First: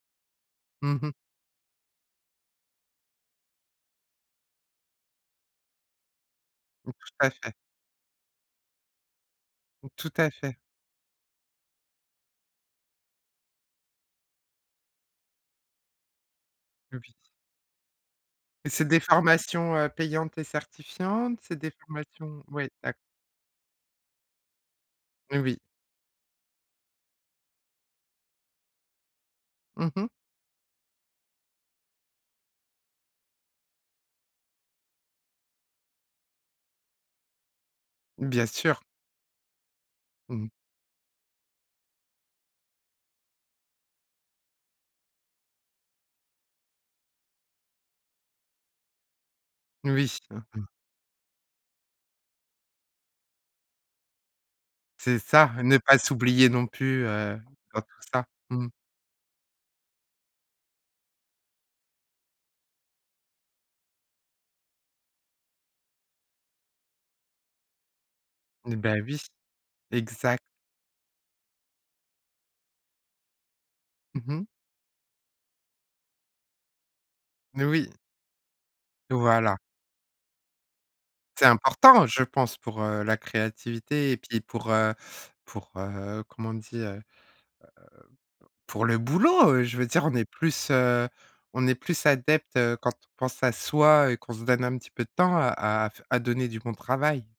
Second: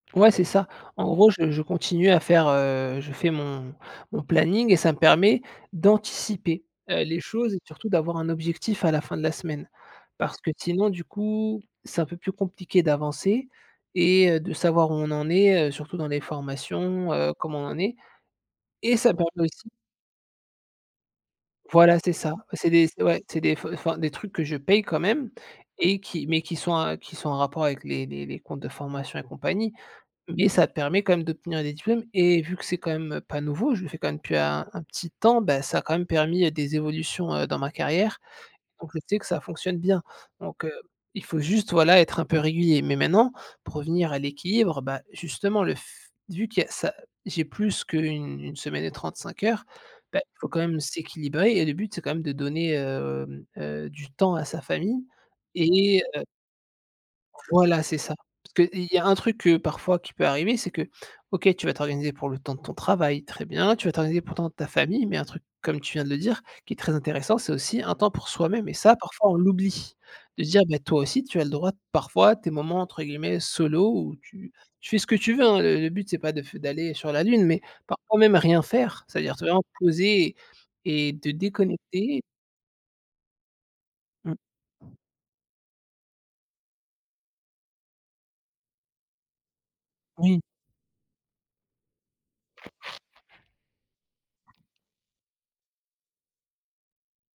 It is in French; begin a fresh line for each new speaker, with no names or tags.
Ouais c'est ça.
Mmh
En
mh.
gros je je continue à faire heu, je fais mon mon planning et ça me permet d'anticiper,
Mmh
heu,
tout
les
à fait.
choses et surtout d'avoir un objectif à la fin de la semaine.
Tout à
Parce que
fait.
sinon du coup c'est un peu plus compliqué d'avancer et heu, de savoir où on en est, heu, surtout dans les formations,
Oui.
heu, comment on en est
Et c'est
et
des
ça permet aussi
formations, heu, payantes et certifiantes? C'est des
Voilà c'est ça,
formations ouais
c'est des
d'acc
c'est ouais, c'est des fe enfin des trucs que je paye quand même
Heu oui.
et qui mais qui sont, heu, qui sont en rapport avec les les les comptes de formation et compagnie.
Mmh mh.
Mais ça permet quand même d'obtenir des diplômes et vu que c'est quand même pas nouveau, je le fais quand même depuis un un petit temps, bah ça a quand même permis, heu, des évolutions, heu, dans ma carrière.
Bien sûr.
Donc je sais que ça fonctionne bien.
Mmh.
Donc, heu, il faut juste, voilà, être un peu régulier. Mais maintenant, pour revenir à l'équilibre, bah justement le f vu que il y a ça j'ai plus qu'une une semaine et 35 heures,
Oui.
bah il
Mmh
faut quand
mh.
même s'équilibrer et le but c'est quand même de donner, hem, heu, du temps à sa famille
C'est ça, ne pas
et heu
s'oublier non plus, heu, dans
Voilà
tout
c'est ça.
ça.
Parce que,
Mmh.
heu et i il y a un truc que parfois qui peut arriver c'est que OK tu vas t'organiser pour le temps de ton travail, très bien. Tu vas t'organiser pour le temps de ta famille mais un truc comme tu viens de le dire qui est très intéressant ,c'est aussi un temps pour soi-même et
Bah
ça
oui,
parfois on l'oublie.
exa
De dire: «Bah toi aussi tu as le droit parfois à tes moments entre guillemets «solo» où
Mmh mh.
tu tu fais ce que tu veux» hein, le le but c'est pas de f d'aller sur la lune mais
Oui.
parfois même rien faire, c'est-à-dire te,
Voilà.
vraiment, poser et et te
C'est important
déconnecter.
je pense pour, heu, la créativité et
Mmh.
puis pour, heu pour, heu, comment on dit? Heu, pour le boulot! Heu, je veux dire on est
Oui.
plus, heu, on est plus adepte, heu, quand ton pense à soi et qu'on se donne un petit peu de temps à à f à donner du bon travail.